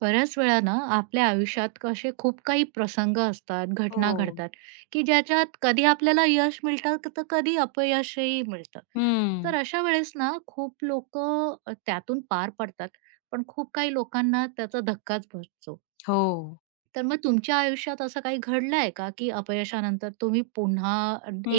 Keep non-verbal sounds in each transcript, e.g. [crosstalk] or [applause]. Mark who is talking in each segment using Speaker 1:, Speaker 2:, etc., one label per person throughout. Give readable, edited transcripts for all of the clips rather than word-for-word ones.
Speaker 1: बऱ्याच वेळा ना आपल्या आयुष्यात असे खूप काही प्रसंग असतात, घटना
Speaker 2: हो.
Speaker 1: घडतात, की ज्याच्यात कधी आपल्याला यश मिळतं, तर कधी अपयशही मिळतं.
Speaker 2: हं.
Speaker 1: तर अशा वेळेस ना खूप लोकं त्यातून पार पडतात, पण खूप काही लोकांना त्याचा धक्काच बसतो.
Speaker 2: हो.
Speaker 1: तर मग तुमच्या आयुष्यात असं काही घडलं आहे का, की अपयशानंतर तुम्ही पुन्हा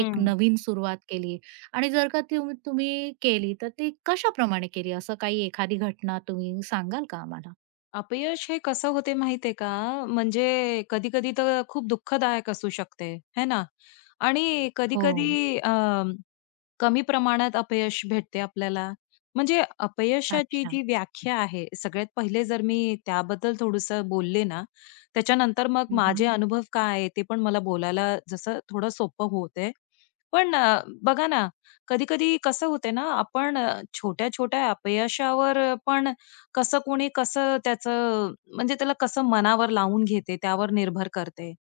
Speaker 1: एक नवीन सुरुवात केली आणि जर का तुम्ही केली, तर ती कशाप्रमाणे केली? असं काही एखादी घटना तुम्ही सांगाल का आम्हाला?
Speaker 2: अपयश हे कसं होते माहितीये का? म्हणजे कधी-कधी तर खूप दुःखदायक असू शकते, है ना? आणि
Speaker 1: हो.
Speaker 2: कधी-कधी अ कमी प्रमाणात अपयश भेटते आपल्याला. म्हणजे अपयशाची
Speaker 1: अच्छा.
Speaker 2: जी व्याख्या आहे, सगळ्यात पहिले जर मी त्याबद्दल थोडंसं बोलले ना, त्याच्यानंतर मग
Speaker 1: हं,
Speaker 2: माझे अनुभव काय आहे ते पण मला बोलायला जसं थोडं सोपं होतंय. पण बघा ना, कधी-कधी कसं होते ना, आपण छोट्या-छोट्या अपयशावर पण कोणी कसं त्याचं म्हणजे त्याला कसं मनावर लावून घेते, त्यावर निर्भर करते.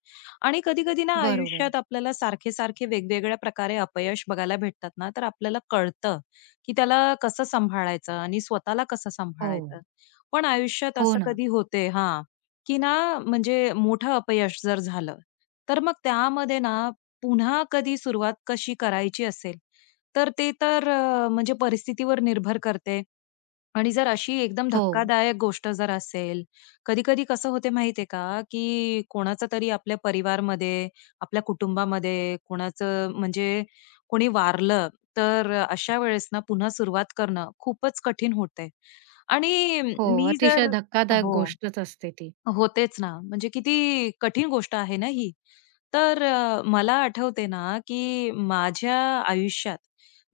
Speaker 2: आणि कधी-कधी ना
Speaker 1: बरोबर.
Speaker 2: आयुष्यात आपल्याला सारखे-सारखे वेगवेगळ्या प्रकारे अपयश बघायला भेटतात ना, तर आपल्याला कळतं, की त्याला कसं सांभाळायचं आणि स्वतःला कसं
Speaker 1: हो.
Speaker 2: सांभाळायचं. पण आयुष्यात
Speaker 1: हो
Speaker 2: असं
Speaker 1: ना.
Speaker 2: कधी होते हां, की ना म्हणजे मोठं अपयश जर झालं, तर मग त्यामध्ये ना पुन्हा कधी सुरुवात कशी करायची असेल, तर ते तर म्हणजे परिस्थितीवर निर्भर करते. आणि जर अशी एकदम
Speaker 1: हो.
Speaker 2: धक्कादायक गोष्ट जर असेल, कधी-कधी कसं होते माहिती आहे का, की कोणाचा तरी आपल्या परिवारमध्ये, आपल्या कुटुंबामध्ये कोणाचं म्हणजे कोणी वारलं, तर अशा वेळेस ना पुन्हा सुरुवात करणं खूपच कठीण होते. आणि
Speaker 1: हो.
Speaker 2: मी
Speaker 1: अतिशय
Speaker 2: जर
Speaker 1: धक्कादायक
Speaker 2: हो.
Speaker 1: गोष्टच असते ती.
Speaker 2: होतेच ना. म्हणजे किती कठीण गोष्ट आहे ना ही. तर मला आठवते ना, की माझ्या आयुष्यात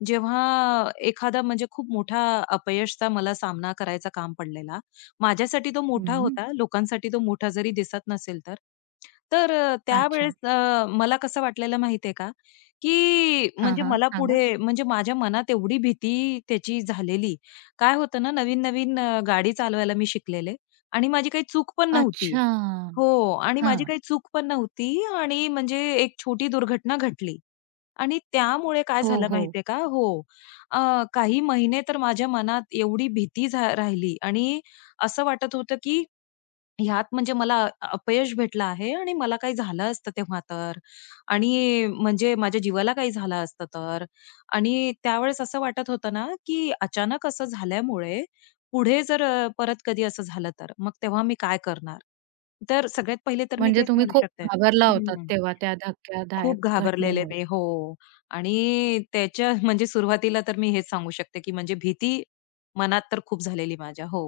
Speaker 2: जेव्हा एखादा म्हणजे खूप मोठा अपयशचा मला सामना करायचा काम पडलेला. माझ्यासाठी तो मोठा
Speaker 1: हं.
Speaker 2: होता, लोकांसाठी तो मोठा जरी दिसत नसेल तर. तर
Speaker 1: अच्छा.
Speaker 2: त्यावेळेस मला कसं वाटलेलं माहिती का, की
Speaker 1: हां,
Speaker 2: म्हणजे
Speaker 1: हां.
Speaker 2: मला
Speaker 1: सांगा.
Speaker 2: पुढे म्हणजे माझ्या मनात एवढी भीती त्याची झालेली. काय होतं ना, नवीन-नवीन गाडी चालवायला मी शिकलेले. आणि माझी काही चूक पण नव्हती.
Speaker 1: अच्छा!
Speaker 2: हो. आणि माझी
Speaker 1: हां.
Speaker 2: काही चूक पण नव्हती आणि म्हणजे एक छोटी दुर्घटना घडली. आणि त्यामुळे काय
Speaker 1: हो,
Speaker 2: झालं
Speaker 1: हो.
Speaker 2: माहितीये का हो. अ, काही महिने तर माझ्या मनात एवढी भीती राहिली आणि असं वाटत होतं की ह्यात म्हणजे मला अपयश भेटलं आहे आणि मला काही झालं असतं तेव्हा तर आणि म्हणजे माझ्या जीवाला काही झालं असतं तर आणि त्यावेळेस असं वाटत होतं ना, की अचानक असं झाल्यामुळे पुढे जर परत कधी असं झालं तर, मग तेव्हा मी काय करणार? तर सगळ्यात पहिले तर मी
Speaker 1: म्हणजे
Speaker 2: तेच
Speaker 1: तुम्ही
Speaker 2: म्हणू
Speaker 1: खूप
Speaker 2: शकते.
Speaker 1: घाबरला होतात
Speaker 2: हं.
Speaker 1: तेव्हा त्या धक्कादायक
Speaker 2: खूप घाबरलेले मी
Speaker 1: घटनेमुळे.
Speaker 2: हो. आणि त्याच्या [laughs] म्हणजे सुरुवातीला तर मी हेच सांगू शकते, की म्हणजे भीती मनात तर खूप झालेली माझ्या. हो.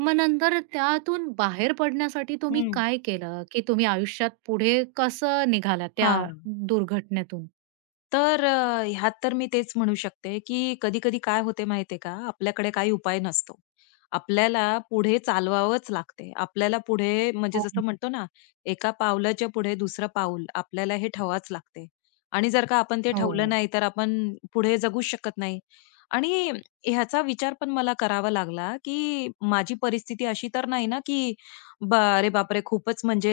Speaker 1: मग नंतर त्यातून बाहेर पडण्यासाठी तुम्ही
Speaker 2: हं.
Speaker 1: काय केलं? की तुम्ही आयुष्यात पुढे कसं निघालात त्या
Speaker 2: हां.
Speaker 1: दुर्घटनेतून?
Speaker 2: तर ह्यात तर मी तेच म्हणू शकते, की कधी-कधी काय होते माहितीये का, आपल्याकडे काही उपाय नसतो. आपल्याला पुढे चालवावंच लागते. आपल्याला पुढे म्हणजे
Speaker 1: हो.
Speaker 2: जसं म्हणतो ना, एका पावलाच्या पुढे दुसरं पाऊल आपल्याला हे ठेवावंच लागते. आणि जर का आपण ते ठेवलं
Speaker 1: हो.
Speaker 2: नाही, तर आपण पुढे जगूच शकत नाही. आणि ह्याचा विचार पण मला करावा लागला, की माझी परिस्थिती अशी तर नाही ना, की अरे बापरे! खूपच म्हणजे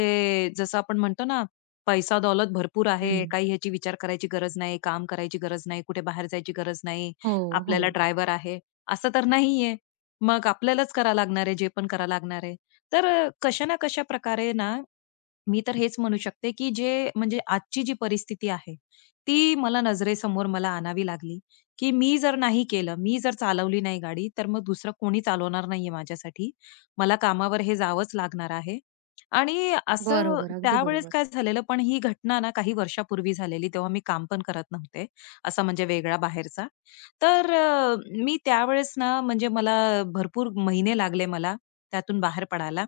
Speaker 2: जसं आपण म्हणतो ना, पैसा-दौलत भरपूर आहे.
Speaker 1: हं.
Speaker 2: काही ह्याची विचार करायची गरज नाही, काम करायची गरज नाही, कुठे बाहेर जायची गरज नाही.
Speaker 1: हो, हो.
Speaker 2: आपल्याला ड्रायव्हर आहे, असं तर नाहीये. मग आपल्यालाच करावं लागणार आहे, जे पण करावं लागणार आहे. तर कशा ना कशा प्रकारे ना मी तर हेच म्हणू शकते, की जे म्हणजे आजची जी परिस्थिती आहे, ती मला नजरेसमोर आणावी लागली, की मी जर नाही केलं, मी जर चालवली नाही गाडी, तर मग दुसरं कोणी चालवणार नाहीये माझ्यासाठी. मला कामावर हे जावंच लागणार आहे. आणि असं
Speaker 1: बरोबर. अगदी
Speaker 2: त्यावेळेस
Speaker 1: बरोबर.
Speaker 2: काय झालेलं, पण ही घटना ना काही वर्षापूर्वी झालेली. तेव्हा मी काम पण करत नव्हते, असा म्हणजे वेगळा बाहेरचा. तर मी त्यावेळेस ना म्हणजे मला भरपूर महिने लागले त्यातून बाहेर पडायला.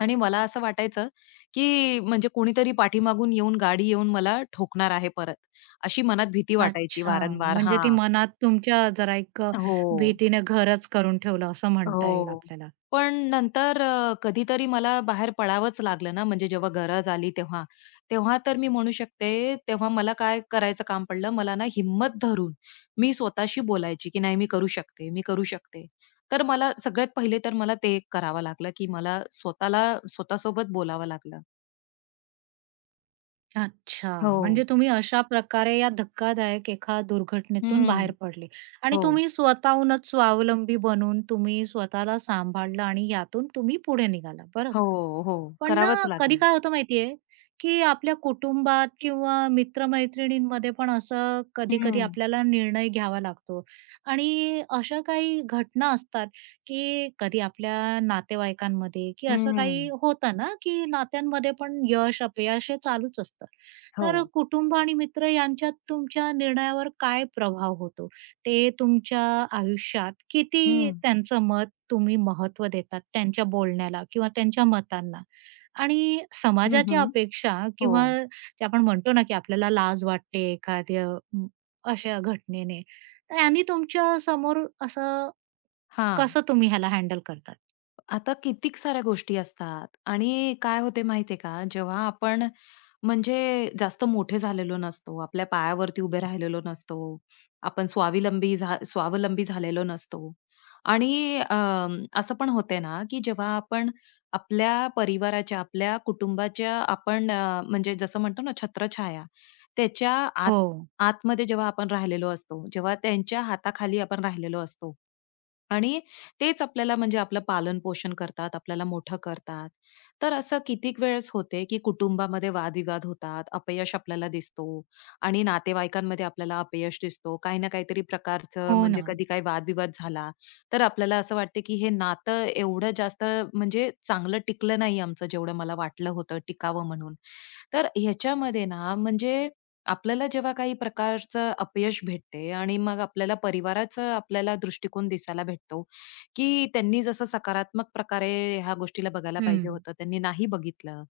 Speaker 2: आणि मला असं वाटायचं, की म्हणजे कोणीतरी पाठीमागून येऊन, गाडी येऊन मला ठोकणार आहे परत, अशी मनात भीती वाटायची
Speaker 1: अच्छा.
Speaker 2: वारंवार
Speaker 1: म्हणजे ती
Speaker 2: हां.
Speaker 1: मनात तुमच्या जरा एक
Speaker 2: हो.
Speaker 1: भीतीने घरच करून ठेवलं असं म्हणता येईल
Speaker 2: हो.
Speaker 1: आपल्याला.
Speaker 2: पण नंतर कधीतरी मला बाहेर पडावंच लागलं ना, म्हणजे जेव्हा गरज आली तेव्हा. तेव्हा तर मी म्हणू शकते, तेव्हा मला काय करायचं काम पडलं, मला ना हिम्मत धरून मी स्वतःशी बोलायची, की "नाही, मी करू शकते." तर मला सगळ्यात पहिले तर मला ते करावं लागलं, की मला स्वतःला स्वतःसोबत बोलावं लागलं.
Speaker 1: अच्छा.
Speaker 2: हो.
Speaker 1: म्हणजे तुम्ही अशा प्रकारे या धक्कादायक एका दुर्घटनेतून बाहेर
Speaker 2: हं.
Speaker 1: पडले आणि
Speaker 2: हो,
Speaker 1: तुम्ही स्वतःहूनच स्वावलंबी बनून तुम्ही स्वतःला सांभाळलं आणि यातून तुम्ही पुढे निघाला. बरं.
Speaker 2: हो, हो.
Speaker 1: पण
Speaker 2: करावंच
Speaker 1: ना, कधी
Speaker 2: लागलं.
Speaker 1: काय होतं माहितीये, की आपल्या कुटुंबात किंवा मित्रमैत्रिणींमध्ये पण असं कधी-कधी
Speaker 2: हं,
Speaker 1: आपल्याला निर्णय घ्यावा लागतो आणि अशा काही घटना असतात, की कधी आपल्या नातेवाईकांमध्ये, की असं
Speaker 2: हं.
Speaker 1: काही होतं ना, की नात्यांमध्ये पण यश-अपयश हे चालूच असतं.
Speaker 2: हो.
Speaker 1: तर कुटुंब आणि मित्र यांच्यात तुमच्या निर्णयावर काय प्रभाव होतो? ते तुमच्या आयुष्यात किती
Speaker 2: हं.
Speaker 1: त्यांचं मत तुम्ही महत्त्व देतात त्यांच्या बोलण्याला किंवा त्यांच्या मतांना? आणि
Speaker 2: हं, हं.
Speaker 1: समाजाच्या अपेक्षा
Speaker 2: हो.
Speaker 1: किंवा जे आपण म्हणतो ना, की आपल्याला लाज वाटते एखाद्या अशा घटनेने, तर यानी तुमच्या समोर असं
Speaker 2: हां.
Speaker 1: कसं तुम्ही ह्याला हँडल करतात?
Speaker 2: आता कितीक साऱ्या गोष्टी असतात आणि काय होते माहितीये का, जेव्हा आपण म्हणजे जास्त मोठे झालेलो नसतो, आपल्या पायावरती उभे राहिलेलो नसतो, आपण स्वावलंबी झालेलो नसतो आणि असं पण होते ना, की जेव्हा आपण आपल्या परिवाराच्या, आपल्या कुटुंबाच्या आपण म्हणजे जसं म्हणतो ना छत्रछाया, त्याच्या आत
Speaker 1: हो,
Speaker 2: आतमध्ये जेव्हा आपण राहिलेलो असतो, जेव्हा त्यांच्या हाताखाली आपण राहिलेलो असतो, आणि तेच आपल्याला म्हणजे आपलं पालन-पोषण करतात, आपल्याला मोठं करतात. तर असं कितीक वेळेस होते, की कुटुंबामध्ये वादविवाद होतात, अपयश आपल्याला दिसतो आणि नातेवाईकांमध्ये आपल्याला अपयश दिसतो. काही ना काहीतरी प्रकारचं
Speaker 1: हो
Speaker 2: म्हणजे
Speaker 1: ना.
Speaker 2: कधी काही वादविवाद झाला, तर आपल्याला असं वाटतं, की हे नातं एवढं जास्त म्हणजे चांगलं टिकलं नाही आमचं, जेवढं मला वाटलं होतं टिकावं म्हणून. तर ह्याच्यामध्ये ना म्हणजे आपल्याला जेव्हा काही प्रकारचं अपयश भेटते आणि मग आपल्याला परिवाराचं आपल्याला दृष्टिकोन दिसायला भेटतो, की त्यांनी जसं सकारात्मक प्रकारे ह्या गोष्टीला बघायला
Speaker 1: हं,
Speaker 2: पाहिजे होतं, त्यांनी नाही बघितलं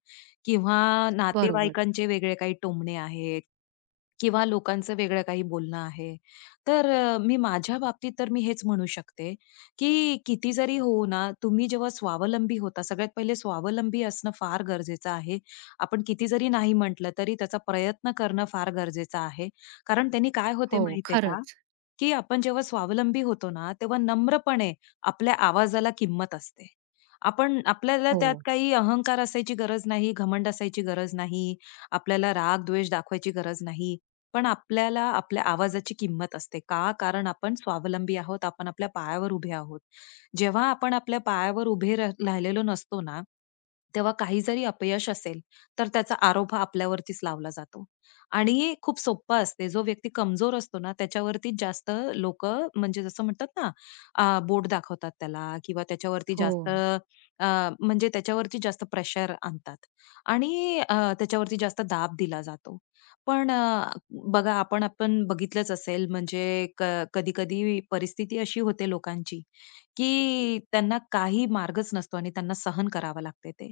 Speaker 2: किंवा
Speaker 1: बरोबर.
Speaker 2: नातेवाईकांचे वेगळे काही टोमणे आहेत किंवा लोकांचं वेगळं काही बोलणं आहे. तर मी माझ्या बाबतीत तर मी हेच म्हणू शकते, की किती जरी हो ना, तुम्ही जेव्हा स्वावलंबी होता, सगळ्यात पहिले स्वावलंबी असणं फार गरजेचं आहे. आपण किती जरी नाही म्हटलं, तरी त्याचा प्रयत्न करणं फार गरजेचं आहे. कारण त्यांनी काय होते
Speaker 1: हो,
Speaker 2: माहिती का
Speaker 1: खरंच.
Speaker 2: की आपण जेव्हा स्वावलंबी होतो ना, तेव्हा नम्रपणे आपल्या आवाजाला किंमत असते. आपण आपल्याला त्यात
Speaker 1: हो,
Speaker 2: काही अहंकार असायची गरज नाही, घमंड असायची गरज नाही, आपल्याला राग, द्वेष दाखवायची गरज नाही. पण आपल्याला आपल्या आवाजाची किंमत असते. का? कारण आपण स्वावलंबी आहोत, आपण आपल्या पायावर उभे आहोत. जेव्हा आपण आपल्या पायावर उभे राहिलेलो नसतो ना, तेव्हा काही जरी अपयश असेल, तर त्याचा आरोप हा आपल्यावरतीच लावला जातो. आणि खूप सोप्पं असते. जो व्यक्ती कमजोर असतो ना, त्याच्यावरती जास्त लोकं म्हणजे जसं म्हणतात ना, बोट दाखवतात त्याला किंवा त्याच्यावरती
Speaker 1: हो.
Speaker 2: जास्त अ, म्हणजे त्याच्यावरती जास्त प्रेशर आणतात आणि त्याच्यावरती जास्त दाब दिला जातो. पण बघा आपण आपण बघितलंच असेल म्हणजे कधी-कधी परिस्थिती अशी होते लोकांची, की त्यांना काही मार्गच नसतो आणि त्यांना सहन करावं लागते ते.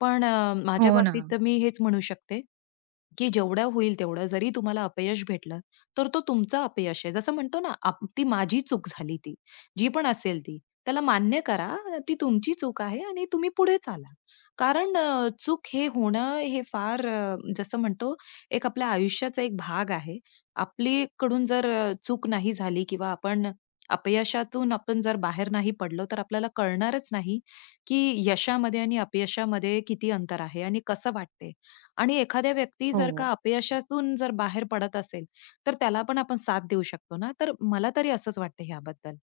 Speaker 2: पण
Speaker 1: हो
Speaker 2: माझ्या
Speaker 1: ना.
Speaker 2: बाबतीत तर मी हेच म्हणू शकते, की जेवढं होईल तेवढं जरी तुम्हाला अपयश भेटलं, तर तो तुमचं अपयश आहे. जसं म्हणतो ना, ती माझी चूक झाली ती. जी पण असेल ती. त्याला मान्य करा, ती तुमची चूक आहे आणि तुम्ही पुढे चाला. कारण चूक हे होणं हे फार जसं म्हणतो आपल्या आयुष्याचा एक भाग आहे. आपलीकडून जर चूक नाही झाली किंवा आपण अपयशातून जर बाहेर नाही पडलो, तर आपल्याला कळणारच नाही, की यशामध्ये आणि अपयशामध्ये किती अंतर आहे आणि कसं वाटते. आणि एखाद्या व्यक्ती जर का
Speaker 1: हो.
Speaker 2: अपयशातून जर बाहेर पडत असेल, तर त्याला पण आपण साथ देऊ शकतो ना. तर मला तरी असंच वाटतं ह्याबद्दल.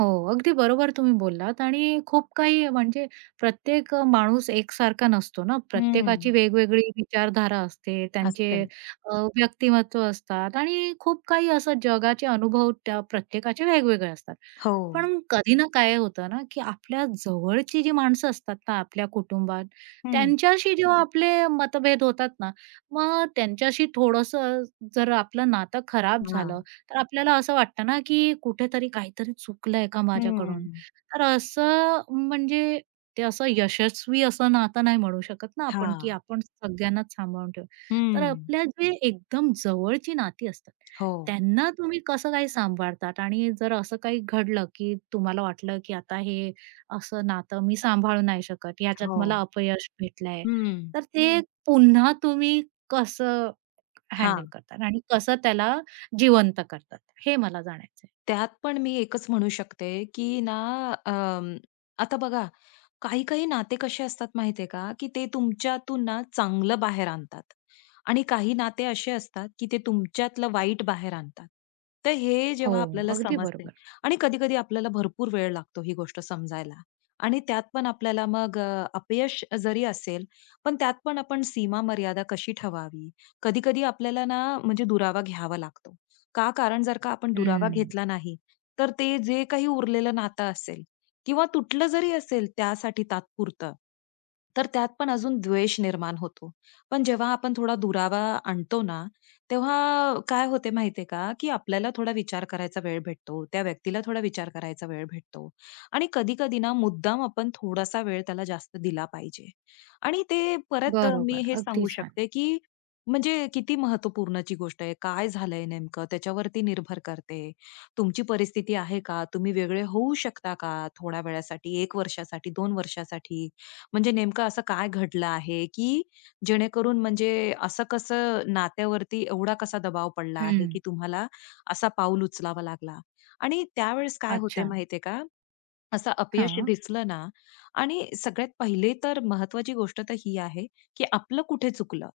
Speaker 1: हो, अगदी बरोबर तुम्ही बोललात आणि खूप काही म्हणजे प्रत्येक माणूस एकसारखा नसतो ना.
Speaker 2: हं.
Speaker 1: प्रत्येकाची वेगवेगळी विचारधारा असते, त्यांचे
Speaker 2: असते.
Speaker 1: व्यक्तिमत्व असतात आणि खूप काही असं जगाचे अनुभव त्या प्रत्येकाचे वेगवेगळे असतात.
Speaker 2: हो.
Speaker 1: पण कधी ना काय होतं ना, की आपल्या जवळची जी माणसं असतात ना आपल्या कुटुंबात,
Speaker 2: हं.
Speaker 1: त्यांच्याशी जेव्हा आपले मतभेद होतात ना, मग त्यांच्याशी थोडंसं जर आपलं नातं खराब
Speaker 2: हा,
Speaker 1: झालं तर आपल्याला असं वाटतं ना, की कुठेतरी काहीतरी चुकलंय का माझ्याकडून?
Speaker 2: हं.
Speaker 1: तर असं म्हणजे ते असं यशस्वी असं नातं नाही म्हणू शकत ना
Speaker 2: हा,
Speaker 1: आपण, की आपण सगळ्यांनाच सांभाळून ठेवू. तर
Speaker 2: हं.
Speaker 1: आपल्या जे एकदम जवळची नाती असतात,
Speaker 2: हो.
Speaker 1: त्यांना तुम्ही कसं काय सांभाळतात? आणि जर असं काही घडलं, की तुम्हाला वाटलं, की आता हे असं नातं मी सांभाळू नाही शकत, ह्याच्यात
Speaker 2: हो.
Speaker 1: मला अपयश भेटलंय,
Speaker 2: हं.
Speaker 1: तर ते पुन्हा तुम्ही कसं
Speaker 2: हा,
Speaker 1: हँडल करतात आणि कसं त्याला जिवंत करतात, हे मला जाणायचंय.
Speaker 2: त्यात पण मी एकच म्हणू शकते, की ना अं, आता बघा, काही-काही नाते कसे असतात माहिती आहे का, की ते तुमच्यातून ना चांगलं बाहेर आणतात आणि काही नाते असे असतात, की ते तुमच्यातलं वाईट बाहेर आणतात. तर हे
Speaker 1: हो,
Speaker 2: जेव्हा आपल्याला
Speaker 1: अगदी
Speaker 2: समजते
Speaker 1: बरोबर.
Speaker 2: आणि कधी-कधी आपल्याला भरपूर वेळ लागतो ही गोष्ट समजायला आणि त्यात पण आपल्याला मग अपयश जरी असेल, पण त्यात पण आपण सीमा मर्यादा कशी ठेवावी, कधी-कधी आपल्याला ना म्हणजे दुरावा घ्यावा लागतो. का? कारण जर का आपण दुरावा
Speaker 1: हं.
Speaker 2: घेतला नाही, तर ते जे काही उरलेलं नातं असेल किंवा तुटलं जरी असेल त्यासाठी तात्पुरतं, तर त्यात पण अजून द्वेष निर्माण होतो. पण जेव्हा आपण थोडा दुरावा आणतो ना, तेव्हा काय होते माहितीये का, की आपल्याला थोडा विचार करायचा वेळ भेटतो. त्या व्यक्तीला थोडा विचार करायचा वेळ भेटतो आणि कधी-कधी ना मुद्दाम आपण थोडासा वेळ त्याला जास्त दिला पाहिजे आणि ते परत मी
Speaker 1: बरोबर.
Speaker 2: हे सांगू
Speaker 1: अगदी छान.
Speaker 2: शकते, की म्हणजे किती महत्त्वपूर्णची गोष्ट आहे. काय झालंय नेमकं त्याच्यावरती निर्भर करते. तुमची परिस्थिती आहे का? तुम्ही वेगळे होऊ शकता का थोड्या वेळासाठी, 1 वर्षासाठी, 2 वर्षासाठी? म्हणजे नेमकं असं काय घडलं आहे, की जेणेकरून म्हणजे असं कसं नात्यावरती एवढा कसा दबाव पडला आहे, की
Speaker 1: हं.
Speaker 2: तुम्हाला असा पाऊल उचलावा लागला? आणि त्यावेळेस काय होते
Speaker 1: अच्छा.
Speaker 2: माहिती का? असं अपयश
Speaker 1: हां.
Speaker 2: दिसलं ना आणि सगळ्यात पहिले तर महत्वाची गोष्ट तर ही आहे, की आपलं कुठे चुकलं,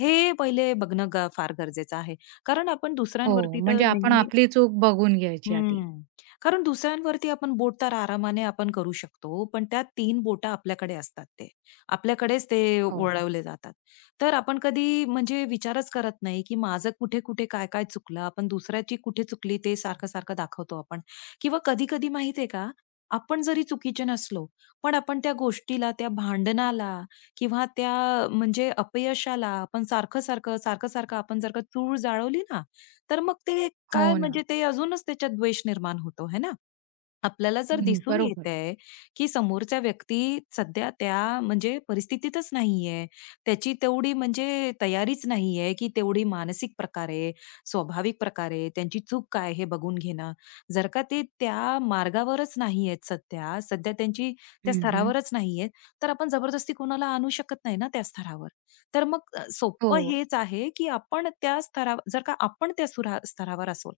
Speaker 2: हे पहिले बघणं फार गरजेचं आहे. कारण आपण
Speaker 1: हो,
Speaker 2: दुसऱ्यांवरती तर
Speaker 1: म्हणजे आपण
Speaker 2: नेहमी
Speaker 1: आपली चूक बघून घ्यायची आधी.
Speaker 2: हम्म. कारण दुसऱ्यांवरती आपण बोट तर आरामाने आपण करू शकतो, पण त्या 3 बोटं आपल्याकडे असतात ते. आपल्याकडेच ते
Speaker 1: हो.
Speaker 2: वळवले जातात. तर आपण कधी म्हणजे विचारच करत नाही, की माझं कुठे-कुठे, काय-काय चुकलं. आपण दुसऱ्याची कुठे चुकली ते सारखं-सारखं दाखवतो आपण. किंवा कधी-कधी माहिती का, आपण जरी चुकीचे नसलो, पण आपण त्या गोष्टीला, त्या भांडणाला किंवा त्या म्हणजे अपयशाला आपण सारखं-सारखं आपण जर का चूळ जाळवली ना, तर मग ते काय
Speaker 1: हो ना.
Speaker 2: म्हणजे ते अजूनच त्याच्यात द्वेष निर्माण होतो, है ना? आपल्याला जर
Speaker 1: हं,
Speaker 2: दिसून
Speaker 1: बरोबर.
Speaker 2: येतंय, की समोरच्या व्यक्ती सध्या त्या म्हणजे परिस्थितीतच नाहीये. त्याची तेवढी म्हणजे तयारीच नाहीये, की तेवढी मानसिक प्रकारे, स्वाभाविक प्रकारे त्यांची चूक काय हे बघून घेणं. जर का ते त्या मार्गावरच नाहीयेत सध्या, सध्या त्यांची त्या
Speaker 1: हं, हं.
Speaker 2: स्तरावरच नाहीयेत, तर आपण जबरदस्ती कोणाला आणू शकत नाही ना त्या स्तरावर. तर मग सोपं
Speaker 1: हो.
Speaker 2: हेच आहे, की आपण त्या स्तरावर जर का आपण त्या स्तरावर असू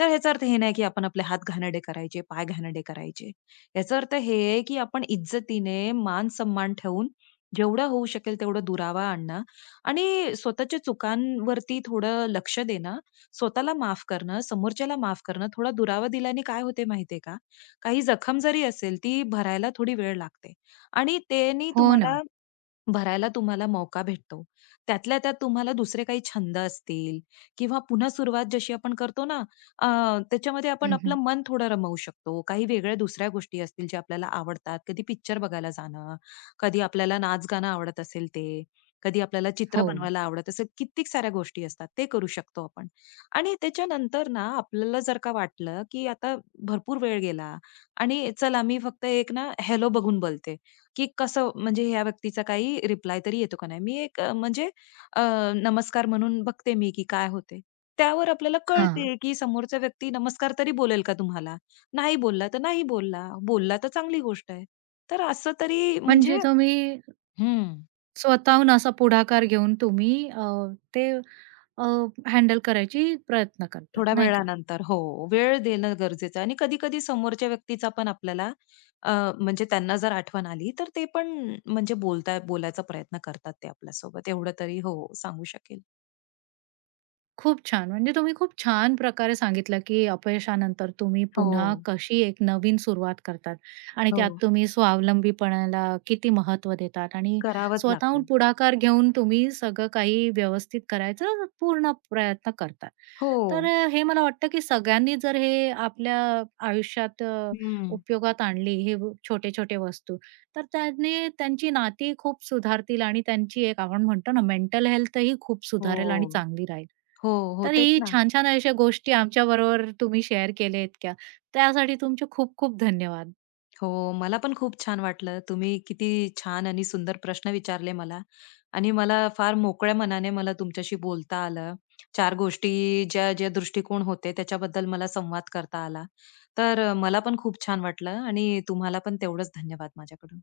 Speaker 2: तर ह्याचा अर्थ हे नाही की आपण आपले हात घाणेरडे करायचे, पाय घाणेरडे करायचे. याचा अर्थ हे आहे की आपण इज्जतीने मान-सन्मान ठेवून जेवढं होऊ शकेल तेवढा दुरावा आणणं आणि स्वतःच्या चुकांवरती थोडं लक्ष देणं, स्वतःला माफ करणं, समोरच्याला माफ करणं. थोडा दुरावा दिल्याने काय होते माहितीये का? काही जखम जरी असेल ती भरायला थोडी वेळ लागते आणि त्यानी
Speaker 1: हो ना.
Speaker 2: तुम्हाला तुम्हाला मौका भेटतो. त्यातल्या त्यात तुम्हाला दुसरे काही छंद असतील किंवा पुन्हा सुरुवात जशी आपण करतो ना, अ, त्याच्यामध्ये आपण
Speaker 1: हं,
Speaker 2: आपलं
Speaker 1: हं.
Speaker 2: मन थोडं रमवू शकतो. काही वेगळ्या दुसऱ्या गोष्टी असतील ज्या आपल्याला आवडतात. कधी पिक्चर बघायला जाणं, कधी आपल्याला नाच-गाणं आवडत असेल ते, कधी आपल्याला चित्र
Speaker 1: हो.
Speaker 2: बनवायला आवडत असेल, कित्येक साऱ्या गोष्टी असतात. ते करू शकतो आपण. आणि त्याच्यानंतर ना, आपल्याला जर का वाटलं, की आता भरपूर वेळ गेला आणि चला मी फक्त एक ना, हॅलो बघून बोलते. की कसं म्हणजे ह्या व्यक्तीचा काही रिप्लाय तरी येतो का नाही. मी एक म्हणजे अ, नमस्कार म्हणून बघते मी की काय होते. त्यावर आपल्याला
Speaker 1: हां.
Speaker 2: कळते की समोरचा व्यक्ती नमस्कार तरी बोलेल का तुम्हाला? नाही बोलला तर नाही बोलला. बोलला तर चांगली गोष्ट आहे. तर असं तरी
Speaker 1: म्हणजे
Speaker 2: म्हणजे
Speaker 1: तुम्ही
Speaker 2: हं,
Speaker 1: स्वतःहून असा पुढाकार घेऊन तुम्ही ते अ, हँडल करायची प्रयत्न करतात,
Speaker 2: थोड्या
Speaker 1: नाही का?
Speaker 2: वेळानंतर हो, वेळ देणं गरजेचं आहे आणि कधी-कधी समोरच्या व्यक्तीचा पण आपल्याला अ, म्हणजे त्यांना जर आठवण आली, तर ते पण म्हणजे बोलायचा प्रयत्न करतात ते आपल्यासोबत. एवढं तरी हो, सांगू शकेल.
Speaker 1: खूप छान. म्हणजे तुम्ही खूप छान प्रकारे सांगितलं, की अपयशानंतर तुम्ही पुन्हा
Speaker 2: हो,
Speaker 1: कशी एक नवीन सुरुवात करतात आणि त्यात
Speaker 2: हो.
Speaker 1: तुम्ही स्वावलंबीपणाला किती महत्त्व देतात आणि
Speaker 2: करावंच
Speaker 1: स्वतःहून
Speaker 2: लागतंय.
Speaker 1: पुढाकार घेऊन तुम्ही सगळं काही व्यवस्थित करायचा पूर्ण प्रयत्न करतात.
Speaker 2: हो.
Speaker 1: तर हे मला वाटतं, की सगळ्यांनी जर हे आपल्या आयुष्यात
Speaker 2: हं.
Speaker 1: उपयोगात आणली हे छोटे-छोटे वस्तू, तर त्याने त्यांची नाती खूप सुधारतील आणि त्यांची एक आपण म्हणतो ना मेंटल हेल्थही खूप
Speaker 2: हो.
Speaker 1: सुधारेल आणि चांगली राहील.
Speaker 2: हो, हो.
Speaker 1: तर
Speaker 2: तेच
Speaker 1: ही
Speaker 2: ना.
Speaker 1: छान-छान अशा गोष्टी आमच्याबरोबर तुम्ही शेअर केल्या इतक्या, त्यासाठी तुमचे खूप-खूप धन्यवाद.
Speaker 2: हो, मला पण खूप छान वाटलं. तुम्ही किती छान आणि सुंदर प्रश्न विचारले मला आणि मला फार मोकळ्या मनाने मला तुमच्याशी बोलता आलं. चार गोष्टी ज्या, ज्या दृष्टिकोन होते त्याच्याबद्दल मला संवाद करता आला. तर मला पण खूप छान वाटलं आणि तुम्हाला पण तेवढंच धन्यवाद माझ्याकडून.